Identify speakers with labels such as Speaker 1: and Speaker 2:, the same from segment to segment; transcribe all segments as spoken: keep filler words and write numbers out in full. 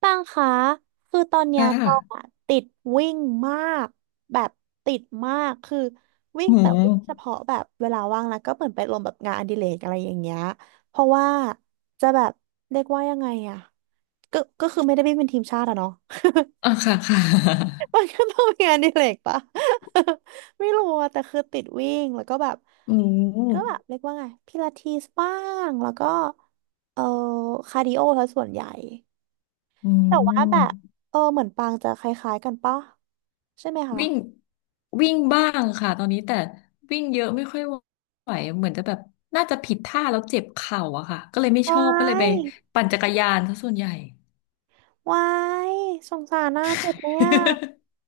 Speaker 1: ปังคะคือตอน
Speaker 2: ค
Speaker 1: เนี้ยตอง
Speaker 2: ่ะ
Speaker 1: อะติดวิ่งมากแบบติดมากคือวิ่ง
Speaker 2: โหมู
Speaker 1: แต่วิ่งเฉพาะแบบเวลาว่างแล้วก็เหมือนไปลงแบบงานอดิเรกอะไรอย่างเงี้ยเพราะว่าจะแบบเรียกว่ายังไงอะก็ก็คือไม่ได้วิ่งเป็นทีมชาติอะเนาะ
Speaker 2: อ่ะค่ะค่ะ
Speaker 1: มันก็ต้องมีงานอดิเรกปะ ไม่รู้อะแต่คือติดวิ่งแล้วก็แบบ
Speaker 2: หมู
Speaker 1: ก็แบบเรียกว่าไงพิลาทิสบ้างแล้วก็เออคาร์ดิโอซะส่วนใหญ่
Speaker 2: อื
Speaker 1: แต่ว่าแบบ
Speaker 2: ม
Speaker 1: เออเหมือนปางจะคล้ายๆกันปะใช่ไหมคะ
Speaker 2: วิ่งวิ่งบ้างค่ะตอนนี้แต่วิ่งเยอะไม่ค่อยไหวเหมือนจะแบบน่าจะผิดท่าแล้วเจ็บเข่าอะค่ะก็เลยไม่ช
Speaker 1: วา
Speaker 2: อบก็เลยไป
Speaker 1: ย
Speaker 2: ปั่นจักรยานซะส่วนใหญ่
Speaker 1: วายสงสารน่าเจ็บเนี่ย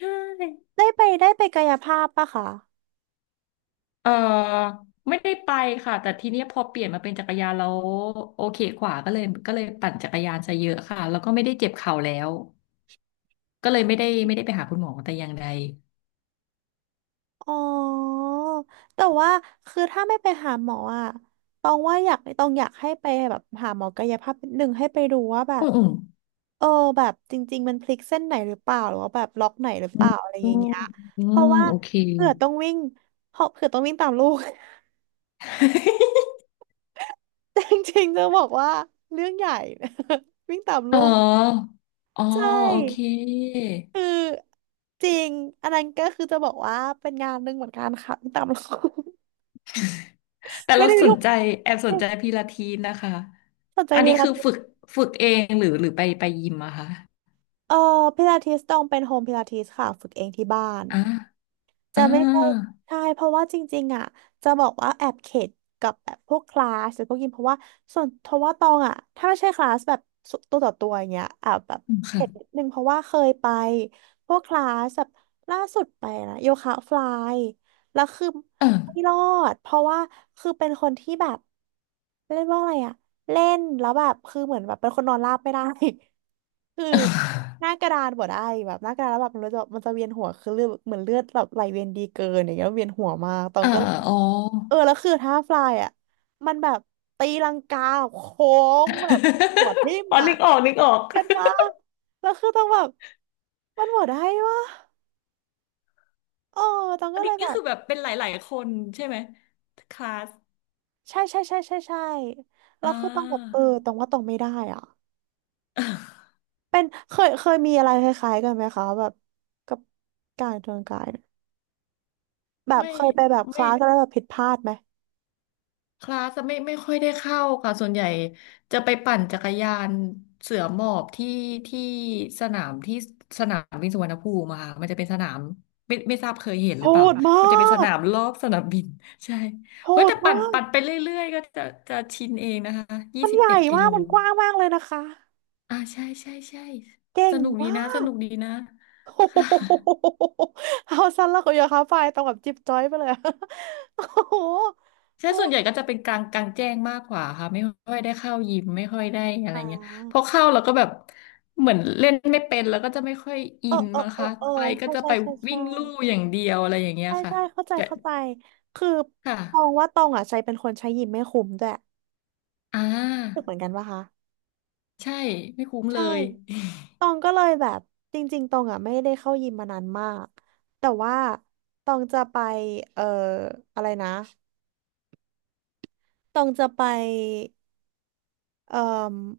Speaker 2: ใช่
Speaker 1: ได้ไปได้ไปกายภาพปะคะ
Speaker 2: เออไม่ได้ไปค่ะแต่ทีเนี้ยพอเปลี่ยนมาเป็นจักรยานแล้วโอเคกว่าก็เลยก็เลยปั่นจักรยานซะเยอะค่ะแล้วก็ไม่ได้เจ็บเข่าแล้วก็เลยไม่ได้ไม่ได้ไปหาคุณหมอแต่อย่างใด
Speaker 1: อ๋อแต่ว่าคือถ้าไม่ไปหาหมออ่ะตองว่าอยากตองอยากให้ไปแบบหาหมอกายภาพนิดนึงให้ไปดูว่าแบ
Speaker 2: อื
Speaker 1: บ
Speaker 2: มอืม
Speaker 1: เออแบบจริงๆมันพลิกเส้นไหนหรือเปล่าหรือว่าแบบล็อกไหนหรือเป
Speaker 2: อื
Speaker 1: ล่า
Speaker 2: ม
Speaker 1: อะไรอย่างเงี้ย
Speaker 2: อื
Speaker 1: เพ
Speaker 2: ม
Speaker 1: ราะว่า
Speaker 2: โอเค
Speaker 1: เผื่อต้องวิ่งเพราะเผื่อต้องวิ่งตามลูก แต่ จริงๆจะบอกว่าเรื่องใหญ่ วิ่งตาม
Speaker 2: อ๋
Speaker 1: ลูก
Speaker 2: ออ๋อ
Speaker 1: ใช
Speaker 2: โอเค
Speaker 1: ่คือจริงอันนั้นก็คือจะบอกว่าเป็นงานหนึ่งเหมือนกันค่ะวิ่งตามลูก
Speaker 2: แต่
Speaker 1: ไม่
Speaker 2: เรา
Speaker 1: ได้
Speaker 2: ส
Speaker 1: ลู
Speaker 2: น
Speaker 1: ก
Speaker 2: ใจแอบสน
Speaker 1: ไม่
Speaker 2: ใจพิลาทิสนะคะ
Speaker 1: สนใจ
Speaker 2: อัน
Speaker 1: พิ
Speaker 2: นี้
Speaker 1: ลา
Speaker 2: คือ
Speaker 1: ทิ
Speaker 2: ฝึก
Speaker 1: ส
Speaker 2: ฝึกเองหรือหรือไปไปยิมอะคะ
Speaker 1: เออพิลาทิสต้องเป็นโฮมพิลาทิสค่ะฝึกเองที่บ้าน
Speaker 2: อ่า
Speaker 1: จะ
Speaker 2: อ่า
Speaker 1: ไม่ใช่ใช่เพราะว่าจริงๆอ่ะจะบอกว่าแอบเข็ดกับแบบพวกคลาสหรือพวกยิมเพราะว่าส่วนเพราะว่าตองอ่ะถ้าไม่ใช่คลาสแบบสุตัวต่อตัวอย่างเงี้ยแอบแบบ
Speaker 2: อืมค่ะ
Speaker 1: เข็ดนิดนึงเพราะว่าเคยไปพวกคลาสแบบล่าสุดไปนะโยคะฟลายแล้วคือ
Speaker 2: เอ
Speaker 1: ไม่ร
Speaker 2: อ
Speaker 1: อดเพราะว่าคือเป็นคนที่แบบเรียกว่าอะไรอะเล่นแล้วแบบคือเหมือนแบบเป็นคนนอนราบไม่ได้ คือหน้า กระดานบ่ได้แบบหน้ากระดานแล้วแบบมันจะมันจะเวียนหัวคือเลือดเหมือนเลือดแบบไหลเวียนดีเกินอย่างเงี้ยเวียนหัวมากตอ
Speaker 2: เอ
Speaker 1: ง
Speaker 2: อ
Speaker 1: ก็เล
Speaker 2: เอ
Speaker 1: ย
Speaker 2: ออ๋อ
Speaker 1: เออแล้วคือท่าฟลายอะมันแบบตีลังกาโค้งแบบหัวทิ่ม
Speaker 2: อ๋อ
Speaker 1: อะ
Speaker 2: นึกออกนึกออก
Speaker 1: เก็ตปะแล้วคือต้องแบบมันหมดได้ปะเออตอง
Speaker 2: อั
Speaker 1: ก็
Speaker 2: น
Speaker 1: เล
Speaker 2: นี้
Speaker 1: ยแบ
Speaker 2: ก็
Speaker 1: บ
Speaker 2: คือแบบเป็นหลายๆคนใช่ไหมคลาส
Speaker 1: ใช่ใช่ใช่ใช่ใช่แล้
Speaker 2: อ่
Speaker 1: วคือต้องแบบเอ
Speaker 2: า
Speaker 1: อตรงว่าตรงไม่ได้อ่ะ เป็นเคยเคยมีอะไรคล้ายๆกันไหมคะแบบกับการเตรียมกายเนี่ยแบบ
Speaker 2: ไม่
Speaker 1: เคยไปแบบค
Speaker 2: ไม่
Speaker 1: ลาสแล้วแบบผิดพลาดไหม
Speaker 2: คลาสไม่ไม่ค่อยได้เข้าค่ะส่วนใหญ่จะไปปั่นจักรยานเสือหมอบที่ที่สนามที่สนามบินสุวรรณภูมิอะค่ะมันจะเป็นสนามไม่ไม่ทราบเคยเห็นห
Speaker 1: โห
Speaker 2: รือเปล่า
Speaker 1: ดมา
Speaker 2: มันจะเป็นส
Speaker 1: ก
Speaker 2: นามรอบสนามบิน ใช่
Speaker 1: โห
Speaker 2: เฮ้ย
Speaker 1: ด
Speaker 2: แต่ปั่น
Speaker 1: มาก
Speaker 2: ปั่นไปเรื่อยๆก็จะจะชินเองนะคะยี่
Speaker 1: มัน
Speaker 2: สิบ
Speaker 1: ใหญ่
Speaker 2: เอ็ดกิ
Speaker 1: มา
Speaker 2: โล
Speaker 1: กมันกว้างมากเลยนะคะ
Speaker 2: อ่าใช่ใช่ใช่
Speaker 1: เก่
Speaker 2: ส
Speaker 1: ง
Speaker 2: นุกดี
Speaker 1: มา
Speaker 2: นะส
Speaker 1: ก
Speaker 2: นุกดีนะ
Speaker 1: โอ้โห
Speaker 2: ค่ะ
Speaker 1: เอาสั้นแล้วก็อย่าค้าไฟต้องแบบจิ๊บจ้อยไปเลยอะ โอ้โห
Speaker 2: ใช่
Speaker 1: โอ้
Speaker 2: ส่วนใหญ่ก็จะเป็นกลางกลางแจ้งมากกว่าค่ะไม่ค่อยได้เข้ายิมไม่ค่อยได้อะไร
Speaker 1: อ่
Speaker 2: เงี้ยพอ
Speaker 1: า
Speaker 2: เข้าเราก็แบบเหมือนเล่นไม่เป็นแล้วก็จะไม่ค่อยอิ
Speaker 1: เออ
Speaker 2: น
Speaker 1: เออ
Speaker 2: มั้ง
Speaker 1: เออ
Speaker 2: คะ
Speaker 1: เออ
Speaker 2: ไปก็
Speaker 1: ใช่
Speaker 2: จะ
Speaker 1: ใช่
Speaker 2: ไป
Speaker 1: ใช่
Speaker 2: วิ่
Speaker 1: ใช่
Speaker 2: งลู่อย่างเดียวอะไรอย่างเงี้ย
Speaker 1: ใช่
Speaker 2: ค่ะ
Speaker 1: ใช่เข้าใจ
Speaker 2: แต่
Speaker 1: เข้าใจคือ
Speaker 2: ค่ะ
Speaker 1: ตองว่าตองอ่ะใจเป็นคนใช้ยิ้มไม่คุ้มด้วย
Speaker 2: อ่
Speaker 1: รู้สึก
Speaker 2: า
Speaker 1: เหมือนกันปะคะ
Speaker 2: ใช่ไม่คุ้มเล
Speaker 1: ใช่
Speaker 2: ย
Speaker 1: ตองก็เลยแบบจริงๆตองอ่ะไม่ได้เข้ายิมมานานมาก แต่ว่าตองจะไปเอ่ออะไรนะตองจะไปเอ่อ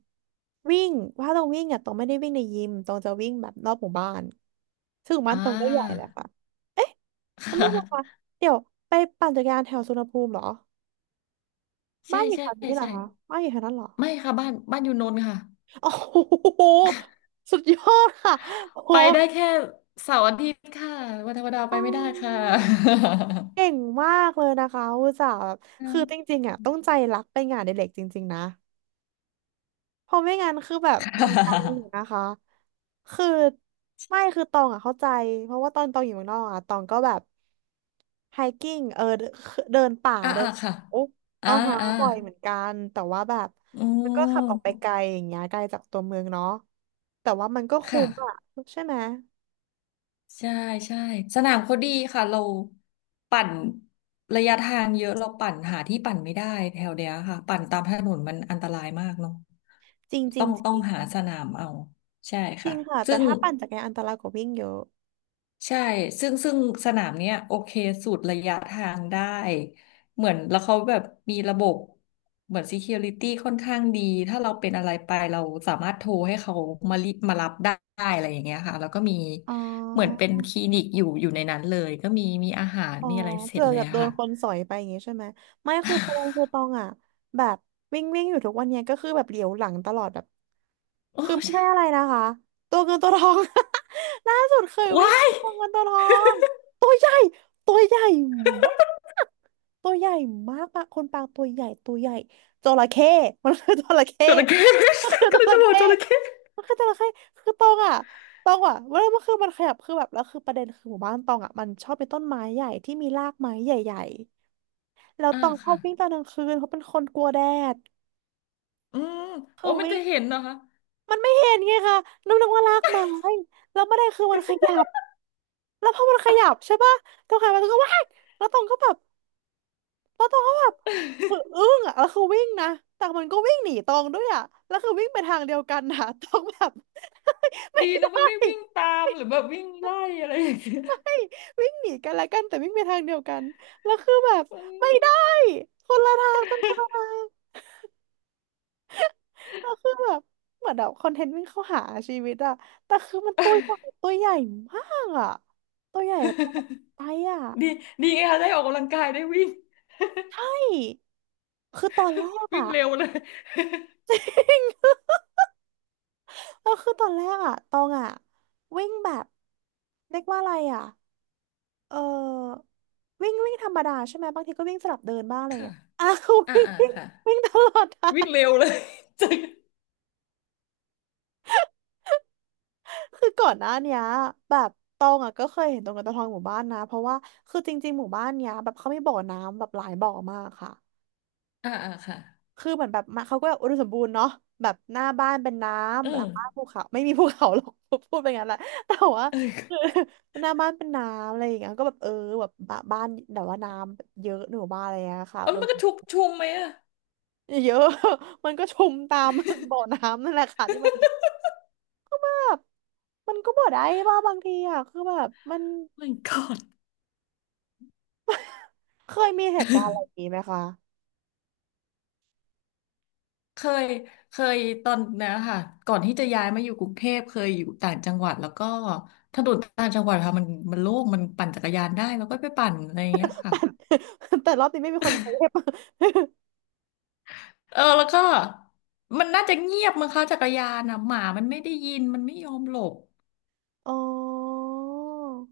Speaker 1: วิ่ง ว่าตองวิ่งอ่ะตองไม่ได้วิ่งในยิมตองจะวิ่งแบบรอบหมู่บ้านซึ่งหมู่
Speaker 2: อ่
Speaker 1: บ้านตองก็ใหญ่แหละ
Speaker 2: า
Speaker 1: ค่ะเอ๊ะ ไม่
Speaker 2: ค่ะ
Speaker 1: ใช่ค่ะเดี๋ยวไปปั่นจักรยานแถวสุวรรณภูมิเหรอ
Speaker 2: ใช่
Speaker 1: บ้านอยู่
Speaker 2: ใช่
Speaker 1: แถวนี้เหรอ
Speaker 2: ใช่
Speaker 1: คะบ้านอยู่แถวนั้นเหรอ
Speaker 2: ไม่ค่ะบ้านบ้านอยู่นนท์ค่ะ
Speaker 1: โอ้โหสุดยอดค่ะโอ้โห
Speaker 2: ไปได้แค่เสาร์อาทิตย์ค่ะวันธรรมดาไป
Speaker 1: อ๋อ
Speaker 2: ไม่ได้ค่ะ
Speaker 1: เก่งมากเลยนะคะอุตส่าห์แบบคือจริงๆอ่ะต้องใจรักไปงานอดิเรกจริงๆนะเพราะไม่งั้นคือแบบ
Speaker 2: ค่
Speaker 1: มันตันอยู่
Speaker 2: ะ
Speaker 1: นะคะคือไม่คือตองอ่ะเข้าใจเพราะว่าตอนตองอยู่เมืองนอกอ่ะตองก็แบบไฮกิ้งเออเดินเดินป่า
Speaker 2: อ่า
Speaker 1: เดิ
Speaker 2: อ่า
Speaker 1: น
Speaker 2: ค่ะ
Speaker 1: โอ้อ๋
Speaker 2: อ่า
Speaker 1: อฮะ
Speaker 2: อ่า
Speaker 1: บ่อยเหมือนกันแต่ว่าแบบ
Speaker 2: อื
Speaker 1: มันก็ขับออกไป
Speaker 2: ม
Speaker 1: ไกลอย่างเงี้ยไกลจากตัวเมืองเนาะแต่ว่ามันก็คุ้
Speaker 2: ค่ะ
Speaker 1: มอ่ะใช่ไหม
Speaker 2: ใช่ใช่สนามเขาดีค่ะเราปั่นระยะทางเยอะเราปั่นหาที่ปั่นไม่ได้แถวเดียวค่ะปั่นตามถนนมันอันตรายมากเนาะ
Speaker 1: จริงจริ
Speaker 2: ต้อ
Speaker 1: ง
Speaker 2: ง
Speaker 1: จ
Speaker 2: ต้อ
Speaker 1: ริ
Speaker 2: ง
Speaker 1: ง
Speaker 2: หาสนามเอา ใช่
Speaker 1: จ
Speaker 2: ค่ะ
Speaker 1: ริงค่ะ
Speaker 2: ซึ่
Speaker 1: แต่
Speaker 2: ง
Speaker 1: ถ้าปั่นจักรยานอันตรายกว่าวิ่งเยอะ
Speaker 2: ใช่ ซึ่งซึ่งสนามเนี้ยโอเคสูตรระยะทางได้ เหมือนแล้วเขาแบบมีระบบเหมือน security ค่อนข้างดี ถ้าเราเป็นอะไรไปเราสามารถโทรให้เขามารีมารับได้อะไรอย่างเงี้ยค่ะ แล้วก็มี
Speaker 1: อ๋
Speaker 2: เหมือน
Speaker 1: อ
Speaker 2: เป็นคลินิกอยู่อยู่ในนั้นเลย ก็มีมีอาหาร
Speaker 1: อ๋อ
Speaker 2: มีอะไรเสร็
Speaker 1: เผื่
Speaker 2: จ
Speaker 1: อ
Speaker 2: เล
Speaker 1: แบ
Speaker 2: ย
Speaker 1: บ
Speaker 2: อะ
Speaker 1: โดน
Speaker 2: ค่ะ
Speaker 1: คนสอยไปอย่างงี้ใช่ไหมไม่คือพงคือตอ งอ่ะแบบวิ่งวิ่งอยู่ทุกวันเนี้ยก็คือแบบเหลียวหลังตลอดแบบ
Speaker 2: โอ้
Speaker 1: คือไม่ใช่
Speaker 2: ใช่
Speaker 1: อะไรนะคะตัวเงินตัวทอง ล่าสุดเคยวิ่ง
Speaker 2: ว้าย
Speaker 1: ตัวเงินตัวทองตัวใหญ่ตัวใหญ่ ตัวใหญ่มากปะคนปางตัวใหญ่ตัวใหญ่จระเข้ มันคือจระเข้
Speaker 2: จระเข้
Speaker 1: มันคื อ
Speaker 2: ก็
Speaker 1: จระ
Speaker 2: เลย
Speaker 1: เข
Speaker 2: จะบอก
Speaker 1: ้
Speaker 2: จระเข้
Speaker 1: มันคือจระเข้คือตองอ่ะตองอ่ะเวลามันคือมันขยับคือแบบแล้วคือประเด็นคือหมู่บ้านตองอ่ะมันชอบเป็นต้นไม้ใหญ่ที่มีรากไม้ใหญ่ๆแล้ว
Speaker 2: อ่า
Speaker 1: ตองชอบ
Speaker 2: ค่ะ
Speaker 1: วิ่งตอนกลางคืนเพราะเป็นคนกลัวแดด
Speaker 2: อืมโอ้
Speaker 1: คือ
Speaker 2: มัน
Speaker 1: วิ่
Speaker 2: จะ
Speaker 1: ง
Speaker 2: เห็นเหรอคะ
Speaker 1: มันไม่เห็นไงคะนึกนึกว่ารากไม้แล้วไม่ได้คือมันขยับแล้วพอมันขยับใช่ปะตองหันไปตองก็ว้ายแล้วตองก็แบบ แล้วตองก็แบบคือ อึ้งอ่ะแล้วคือวิ่งนะแต่มันก็วิ่งหนีตองด้วยอ่ะแล้วคือวิ่งไปทางเดียวกันนะ ตองแบบ ไม่
Speaker 2: ดีนะ
Speaker 1: ได้
Speaker 2: มันไม่วิ่งตามหรือแบบวิ่งไล่อะไรอย่างเงี้ย
Speaker 1: ไม่วิ่งหนีกันละกันแต่วิ่งไปทางเดียวกันแล้วคือแบบ
Speaker 2: อื
Speaker 1: ไม่ได้คนละทางต้องคนละทางแล้วคือแบบเหมือนแบบคอนเทนต์วิ่งเข้าหาชีวิตอ่ะแต่คือมันตัวใหญ่ตัวใหญ่มากอ่ะตัวใหญ่แบบตัวใหญ่อะ
Speaker 2: ม ดีดีไงคะได้ออกกำลังกายได้วิ่ง
Speaker 1: ใช่คือตอนแรก
Speaker 2: วิ่
Speaker 1: อะ
Speaker 2: งเร็วเลย
Speaker 1: ก็คือตอนแรกอะตองอะวิ่งแบบเรียกว่าอะไรอะเออวิ่งวิ่งธรรมดาใช่ไหมบางทีก็วิ่งสลับเดินบ้างอะไรอย่าง
Speaker 2: ค่ะ
Speaker 1: เงี้ย อ้าว
Speaker 2: อ่า
Speaker 1: วิ่ง
Speaker 2: อ่า
Speaker 1: วิ่ง
Speaker 2: ค่ะ
Speaker 1: วิ่งตลอดทา
Speaker 2: วิ่ง
Speaker 1: ง
Speaker 2: เร็วเลยจริง
Speaker 1: คือก่อนหน้าเนี้ยแบบตองอะก็เคยเห็นตรงกันตะทองหมู่บ้านนะเพราะว่าคือจริงๆหมู่บ้านเนี้ยแบบเขามีบ่อน้ำแบบหลายบ่อมากค่ะ
Speaker 2: อ่าอ่าค่ะ
Speaker 1: คือเหมือนแบบมาเขาก็แบบอุดมสมบูรณ์เนาะแบบหน้าบ้านเป็นน้
Speaker 2: เออ
Speaker 1: ำหลังบ้านภูเขาไม่มีภูเขาหรอก พูดไปงั้นแหละแต่ว่า
Speaker 2: เอ
Speaker 1: คือ
Speaker 2: อ
Speaker 1: หน้าบ้านเป็นน้ำอะไรอย่างเงี้ยก็แบบเออแบบบ้าบ้านแต่ว่าน้ำเยอะหนูบ้านอะไรอย่างเงี้ยค่ะ
Speaker 2: เอา
Speaker 1: อุ
Speaker 2: แล้
Speaker 1: ด
Speaker 2: วมั
Speaker 1: ม
Speaker 2: นก็ชุกชุมไหมอะ
Speaker 1: เยอะ มันก็ชุมตาม บ่อน้ำนั่นแหละค่ะที่มันมี แบบมันก็บ่ได้บ้าบางทีอ่ะคือแบบมัน
Speaker 2: my god
Speaker 1: เคยมีเหตุการณ์อะไรอย่างงี้ไหมคะ
Speaker 2: เคยเคยตอนนะค่ะก่อนที่จะย้ายมาอยู่กรุงเทพเคยอยู่ต่างจังหวัดแล้วก็ถนนต่างจังหวัดค่ะมันมันโล่งมันปั่นจักรยานได้แล้วก็ไปปั่นอะไรอย่างเงี้ยค่ะ
Speaker 1: แต่ แต่รอบนี้ไม่มีคนเซฟ
Speaker 2: เออแล้วก็มันน่าจะเงียบมั้งคะจักรยานอ่ะหมามันไม่ได้ยินมันไม่ยอมหลบ
Speaker 1: อ๋อ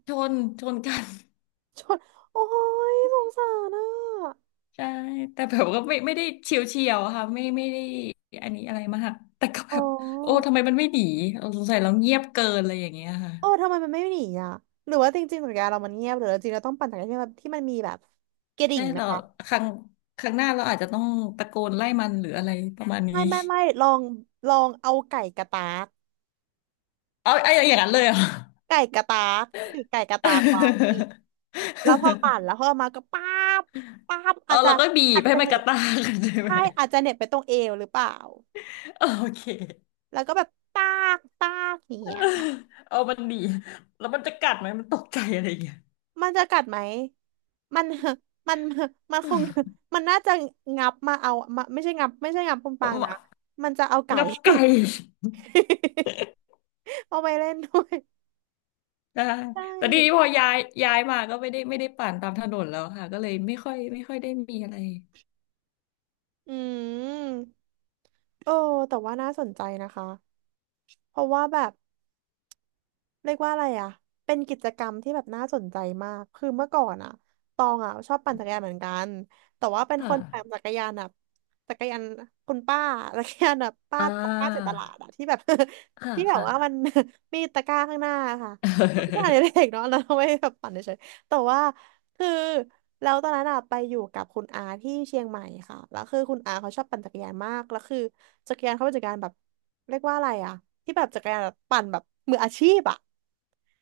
Speaker 2: ชนชนกัน
Speaker 1: ชนโอ้ยสงสารอ่ะ
Speaker 2: ใช่แต่แบบก็ไม่ไม่ได้เฉียวเฉียวค่ะไม่ไม่ได้อันนี้อะไรมากแต่ก็
Speaker 1: อ๋
Speaker 2: แบ
Speaker 1: อ
Speaker 2: บโอ้ทำไมมันไม่หนีเออสงสัยเราเงียบเกินอะไรอย่างเงี้ยค่ะ
Speaker 1: เออทำไมมันไม่หนีอ่ะ หรือว่าจริงๆสัญญาเรามันเงียบหรือจริงๆเราต้องปั่นจักรยานที่มันที่มันมีแบบกระดิ่
Speaker 2: ใช่
Speaker 1: งไหม
Speaker 2: เรา
Speaker 1: คะ
Speaker 2: ครั้งครั้งหน้าเราอาจจะต้องตะโกนไล่มันหรืออะไรประมาณนี้
Speaker 1: ไม่ไม่ไม่ลองลองเอาไก่กระตาก
Speaker 2: เอาไอ้อย่างนั้นเลยเหรอ
Speaker 1: ไก่กระตากถือไก่กระตากไว้แล้วพอปั่นแล้วพอมาก็ป้าบป้าบ
Speaker 2: เออ
Speaker 1: อาจจะ
Speaker 2: แล้วก็บี
Speaker 1: อา
Speaker 2: บ
Speaker 1: จ
Speaker 2: ให้
Speaker 1: จะ
Speaker 2: มั
Speaker 1: เห
Speaker 2: น
Speaker 1: น็
Speaker 2: กระ
Speaker 1: บ
Speaker 2: ตากกัน ใช่ไหม
Speaker 1: ใช่อาจจะเหน็บไปตรงเอวหรือเปล่า
Speaker 2: โอเค
Speaker 1: แล้วก็แบบตากตากอย่างเงี้ย
Speaker 2: เอามันหนีแล้วมันจะกัดไหมมันตกใจอะไรอย่างเงี้ย
Speaker 1: มันจะกัดไหมมัน มัน มันคง มันน่าจะงับมาเอามาไม่ใช่งับไม่ใช่งับคุณปางนะ มันจะเอาไก่
Speaker 2: งับไก่
Speaker 1: เอาไปเล่นด้วย
Speaker 2: ได้
Speaker 1: ใช่
Speaker 2: แต่ทีนี้พอย้ายย้ายมาก็ไม่ได้ไม่ได้ปั่นตามถนนแล้วค่ะก็เลยไม่ค่อยไม่ค่อยได้มีอะไร
Speaker 1: อืมโอ้แต่ว่าน่าสนใจนะคะ เพราะว่าแบบ เรียกว่าอะไรอ่ะเป็นกิจกรรมที่แบบน่าสนใจมากคือเมื่อก่อนอ่ะตองอ่ะชอบปั่นจักรยานเหมือนกันแต่ว่าเป็นค
Speaker 2: ค่ะ
Speaker 1: นปั่นจักรยานแบบจักรยานคุณป้าจักรยานแบบป้า
Speaker 2: อ่
Speaker 1: ของป้าเจากต
Speaker 2: า
Speaker 1: ลาดอ่ะที่แบบ
Speaker 2: ค่ะ
Speaker 1: ที่แบบ
Speaker 2: ค่ะ
Speaker 1: ว่ามัน มีตะกร้าข้างหน้าค่ะ ไม่ใช่เด็ก เนาะแล้วเอาไม่แบบปั่นเฉยๆแต่ว่า คือแล้วตอนนั้นอะไปอยู่กับคุณอาที่เชียงใหม่ค่ะแล้วคือคุณอาเขาชอบปั่นจักรยานมากแล้วคือจักรยานเขาเป็นจักรยานแบบเรียกว่าอะไรอะที่แบบจักรยานแบบปั่นแบบมืออาชีพอะ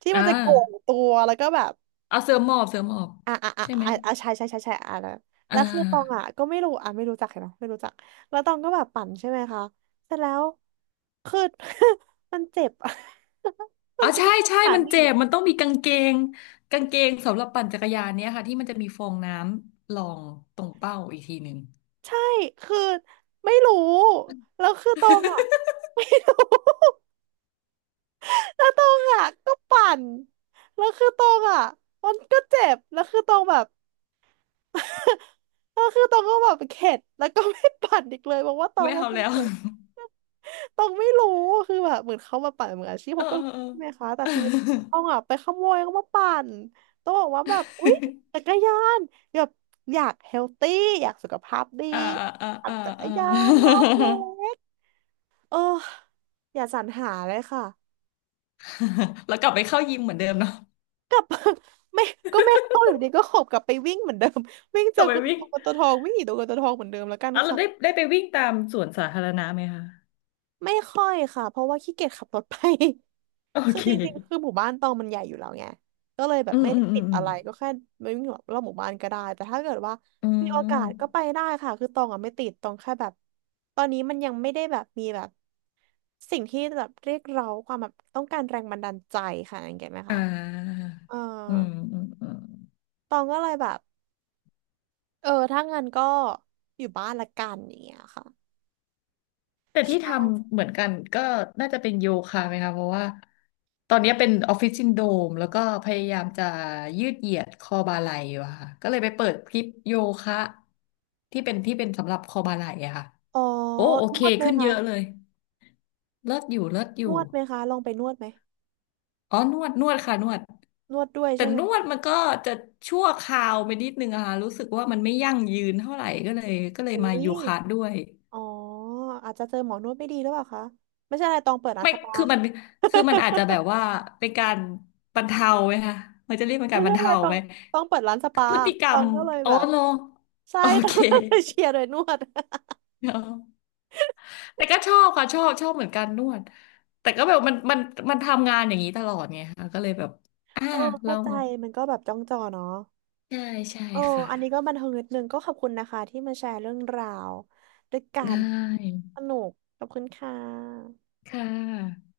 Speaker 1: ที่มั
Speaker 2: อ่า
Speaker 1: นจะโก่งตัวแล้วก็แบบ
Speaker 2: เอาเสื้อหมอบเสื้อหมอบ
Speaker 1: อ่ะอ่ะอ่ะ
Speaker 2: ใช่ไหม
Speaker 1: อ่ะอ่ะใช่ใช่ใช่ใช่อ่ะนะ
Speaker 2: อ่
Speaker 1: แล้วคือตองอะ
Speaker 2: า
Speaker 1: ก็ไม่รู้อ่ะไม่รู้จักเลยเนาะไม่รู้จักแล้วตองก็แบบปั่นใช่ไหมคะเสร็จแล้วคือ มันเจ็บอะ มั
Speaker 2: อ๋อ
Speaker 1: นเจ็
Speaker 2: ใช่
Speaker 1: บ
Speaker 2: ใช่มันเจ็บมันต้องมีกางเกงกางเกงสำหรับปั่นจักรยานเนี้ยค่ะที่มันจะมีฟองน้ำรองตรงเป้าอีกทีหนึ่ง
Speaker 1: ใช่คือไม่รู้แล้วคือตองอ่ะ ไม่รู้ แล้วตองอ่ะก็ปั่นแล้วคือตองอ่ะมันก็เจ็บแล้วคือตองแบบ แล้วคือตองก็แบบเข็ดแล้วก็ไม่ปั่นอีกเลยเพราะว่าต อง
Speaker 2: ไม่
Speaker 1: ว่า
Speaker 2: เอา
Speaker 1: มัน
Speaker 2: แล้ว
Speaker 1: เจ็บตองไม่รู้คือแบบเหมือนเขามาปั่นเหมือนอาชีพผ
Speaker 2: เออ
Speaker 1: มก็
Speaker 2: เอ
Speaker 1: รู้
Speaker 2: อเออ
Speaker 1: ใช่ไหมคะแต่คือต้องอ่ะไปขโมยเขามาปั่นต้องบอกว่าแบบอุ๊ย จักรยานแบบอยากเฮลตี้อยากสุขภาพดี
Speaker 2: อ่าอ่า
Speaker 1: ปั่น
Speaker 2: อ่า
Speaker 1: จักร
Speaker 2: อ่า
Speaker 1: ยานรอบเล็กเอออย่าสรรหาเลยค่ะ
Speaker 2: แล้วกลับไปเข้ายิมเหมือนเดิมเนาะ
Speaker 1: ไม่ก็ไม่เข้าอยู่ดีก็ขบกลับไปวิ่งเหมือนเดิม วิ่ง
Speaker 2: ก
Speaker 1: เจอ
Speaker 2: ลับ
Speaker 1: ก
Speaker 2: ไป
Speaker 1: ตัว
Speaker 2: วิ่ง
Speaker 1: กตวทองวิ่งหนีตัวกตวทองเหมือนเดิมแล้วกัน
Speaker 2: อ่ะเรา
Speaker 1: ค่ะ
Speaker 2: ได้ได้ไปวิ่งตามสวนสาธารณะไหมคะ
Speaker 1: ไม่ค่อยค่ะเพราะว่าขี้เกียจขับรถไป
Speaker 2: โอ
Speaker 1: คือ
Speaker 2: เค
Speaker 1: จริงๆคือหมู่บ้านตองมันใหญ่อยู่แล้วไงก็เลยแบ
Speaker 2: อื
Speaker 1: บ
Speaker 2: ม
Speaker 1: ไม่
Speaker 2: อื
Speaker 1: ได้
Speaker 2: มอื
Speaker 1: ติ
Speaker 2: ม
Speaker 1: ด
Speaker 2: อื
Speaker 1: อะ
Speaker 2: ม
Speaker 1: ไรก็แค่ไม่วิ่งรอบหมู่บ้านก็ได้แต่ถ้าเกิดว่า
Speaker 2: อื
Speaker 1: มีโอกา
Speaker 2: ม
Speaker 1: สก็ไปได้ค่ะคือตองอ่ะไม่ติดตองแค่แบบตอนนี้มันยังไม่ได้แบบมีแบบสิ่งที่แบบเรียกเราความแบบต้องการแรงบันดาลใจค่ะเห็นไหม
Speaker 2: อ่
Speaker 1: คะ
Speaker 2: า
Speaker 1: เออ
Speaker 2: อืมอืมอืม
Speaker 1: ตองก็เลยแบบ เออถ้างั้นก็อยู่บ้านละกันอย่างเงี้ยค่ะ
Speaker 2: แต่ที่ทำเหมือนกันก็น่าจะเป็นโยคะไหมคะเพราะว่าตอนนี้เป็นออฟฟิศซินโดรมแล้วก็พยายามจะยืดเหยียดคอบ่าไหล่อยู่อะค่ะก็เลยไปเปิดคลิปโยคะที่เป็นที่เป็นสำหรับคอบ่าไหล่อะค่ะ
Speaker 1: อ๋อ
Speaker 2: โอ้โอ
Speaker 1: น
Speaker 2: เค
Speaker 1: วดไหม
Speaker 2: ขึ้นเย
Speaker 1: คะ
Speaker 2: อะเลยเลิศอยู่เลิศอ
Speaker 1: น
Speaker 2: ยู่
Speaker 1: วดไหมคะลองไปนวดไหม
Speaker 2: อ๋อนวดนวดค่ะนวด
Speaker 1: นวดด้วย
Speaker 2: แต่
Speaker 1: ใช่ไหม
Speaker 2: นว
Speaker 1: คะ
Speaker 2: ดมันก็จะชั่วคราวไปนิดนึงอะค่ะรู้สึกว่ามันไม่ยั่งยืนเท่าไหร่ก็เลยก็เลย
Speaker 1: อุ๊
Speaker 2: มาโย
Speaker 1: ย
Speaker 2: คะด้วย
Speaker 1: อ๋ออาจจะเจอหมอนวดไม่ดีหรือเปล่าคะไม่ใช่อะไรตองเปิดร้าน
Speaker 2: ไม่
Speaker 1: สปา
Speaker 2: คือ มันคือมันอาจจะแบบว่าเป็นการบรรเทาไหมคะมันจะเรียกเป็น
Speaker 1: ไม่
Speaker 2: การบ
Speaker 1: ใช่
Speaker 2: รร
Speaker 1: อะไร
Speaker 2: เทา
Speaker 1: ตอ
Speaker 2: ไห
Speaker 1: ง
Speaker 2: ม
Speaker 1: ตองเปิดร้านส
Speaker 2: คือ
Speaker 1: ปา
Speaker 2: พฤติกร
Speaker 1: ตอ
Speaker 2: รม
Speaker 1: งก็เลย
Speaker 2: โอ้
Speaker 1: แบบ
Speaker 2: โล
Speaker 1: ใช่
Speaker 2: โอ
Speaker 1: ตอ
Speaker 2: เค
Speaker 1: งก็เลยเชียร์โดยนวด
Speaker 2: เนาะแต่ก็ชอบค่ะชอบชอบเหมือนกันนวดแต่ก็แบบมันมันมันทำงานอย่างนี้ตลอดไงค่ะก็เลยแบบอ่า
Speaker 1: โอ้เข้า
Speaker 2: เรา
Speaker 1: ใจมันก็แบบจ้องจอเนาะ
Speaker 2: ใช่ใช่
Speaker 1: โอ้
Speaker 2: ค่ะ
Speaker 1: อันนี้ก็บันเทิงนิดนึงก็ขอบคุณนะคะที่มาแชร์เรื่องราวด้วยกั
Speaker 2: ได้
Speaker 1: นสนุกขอบคุณค่ะ
Speaker 2: ค่ะ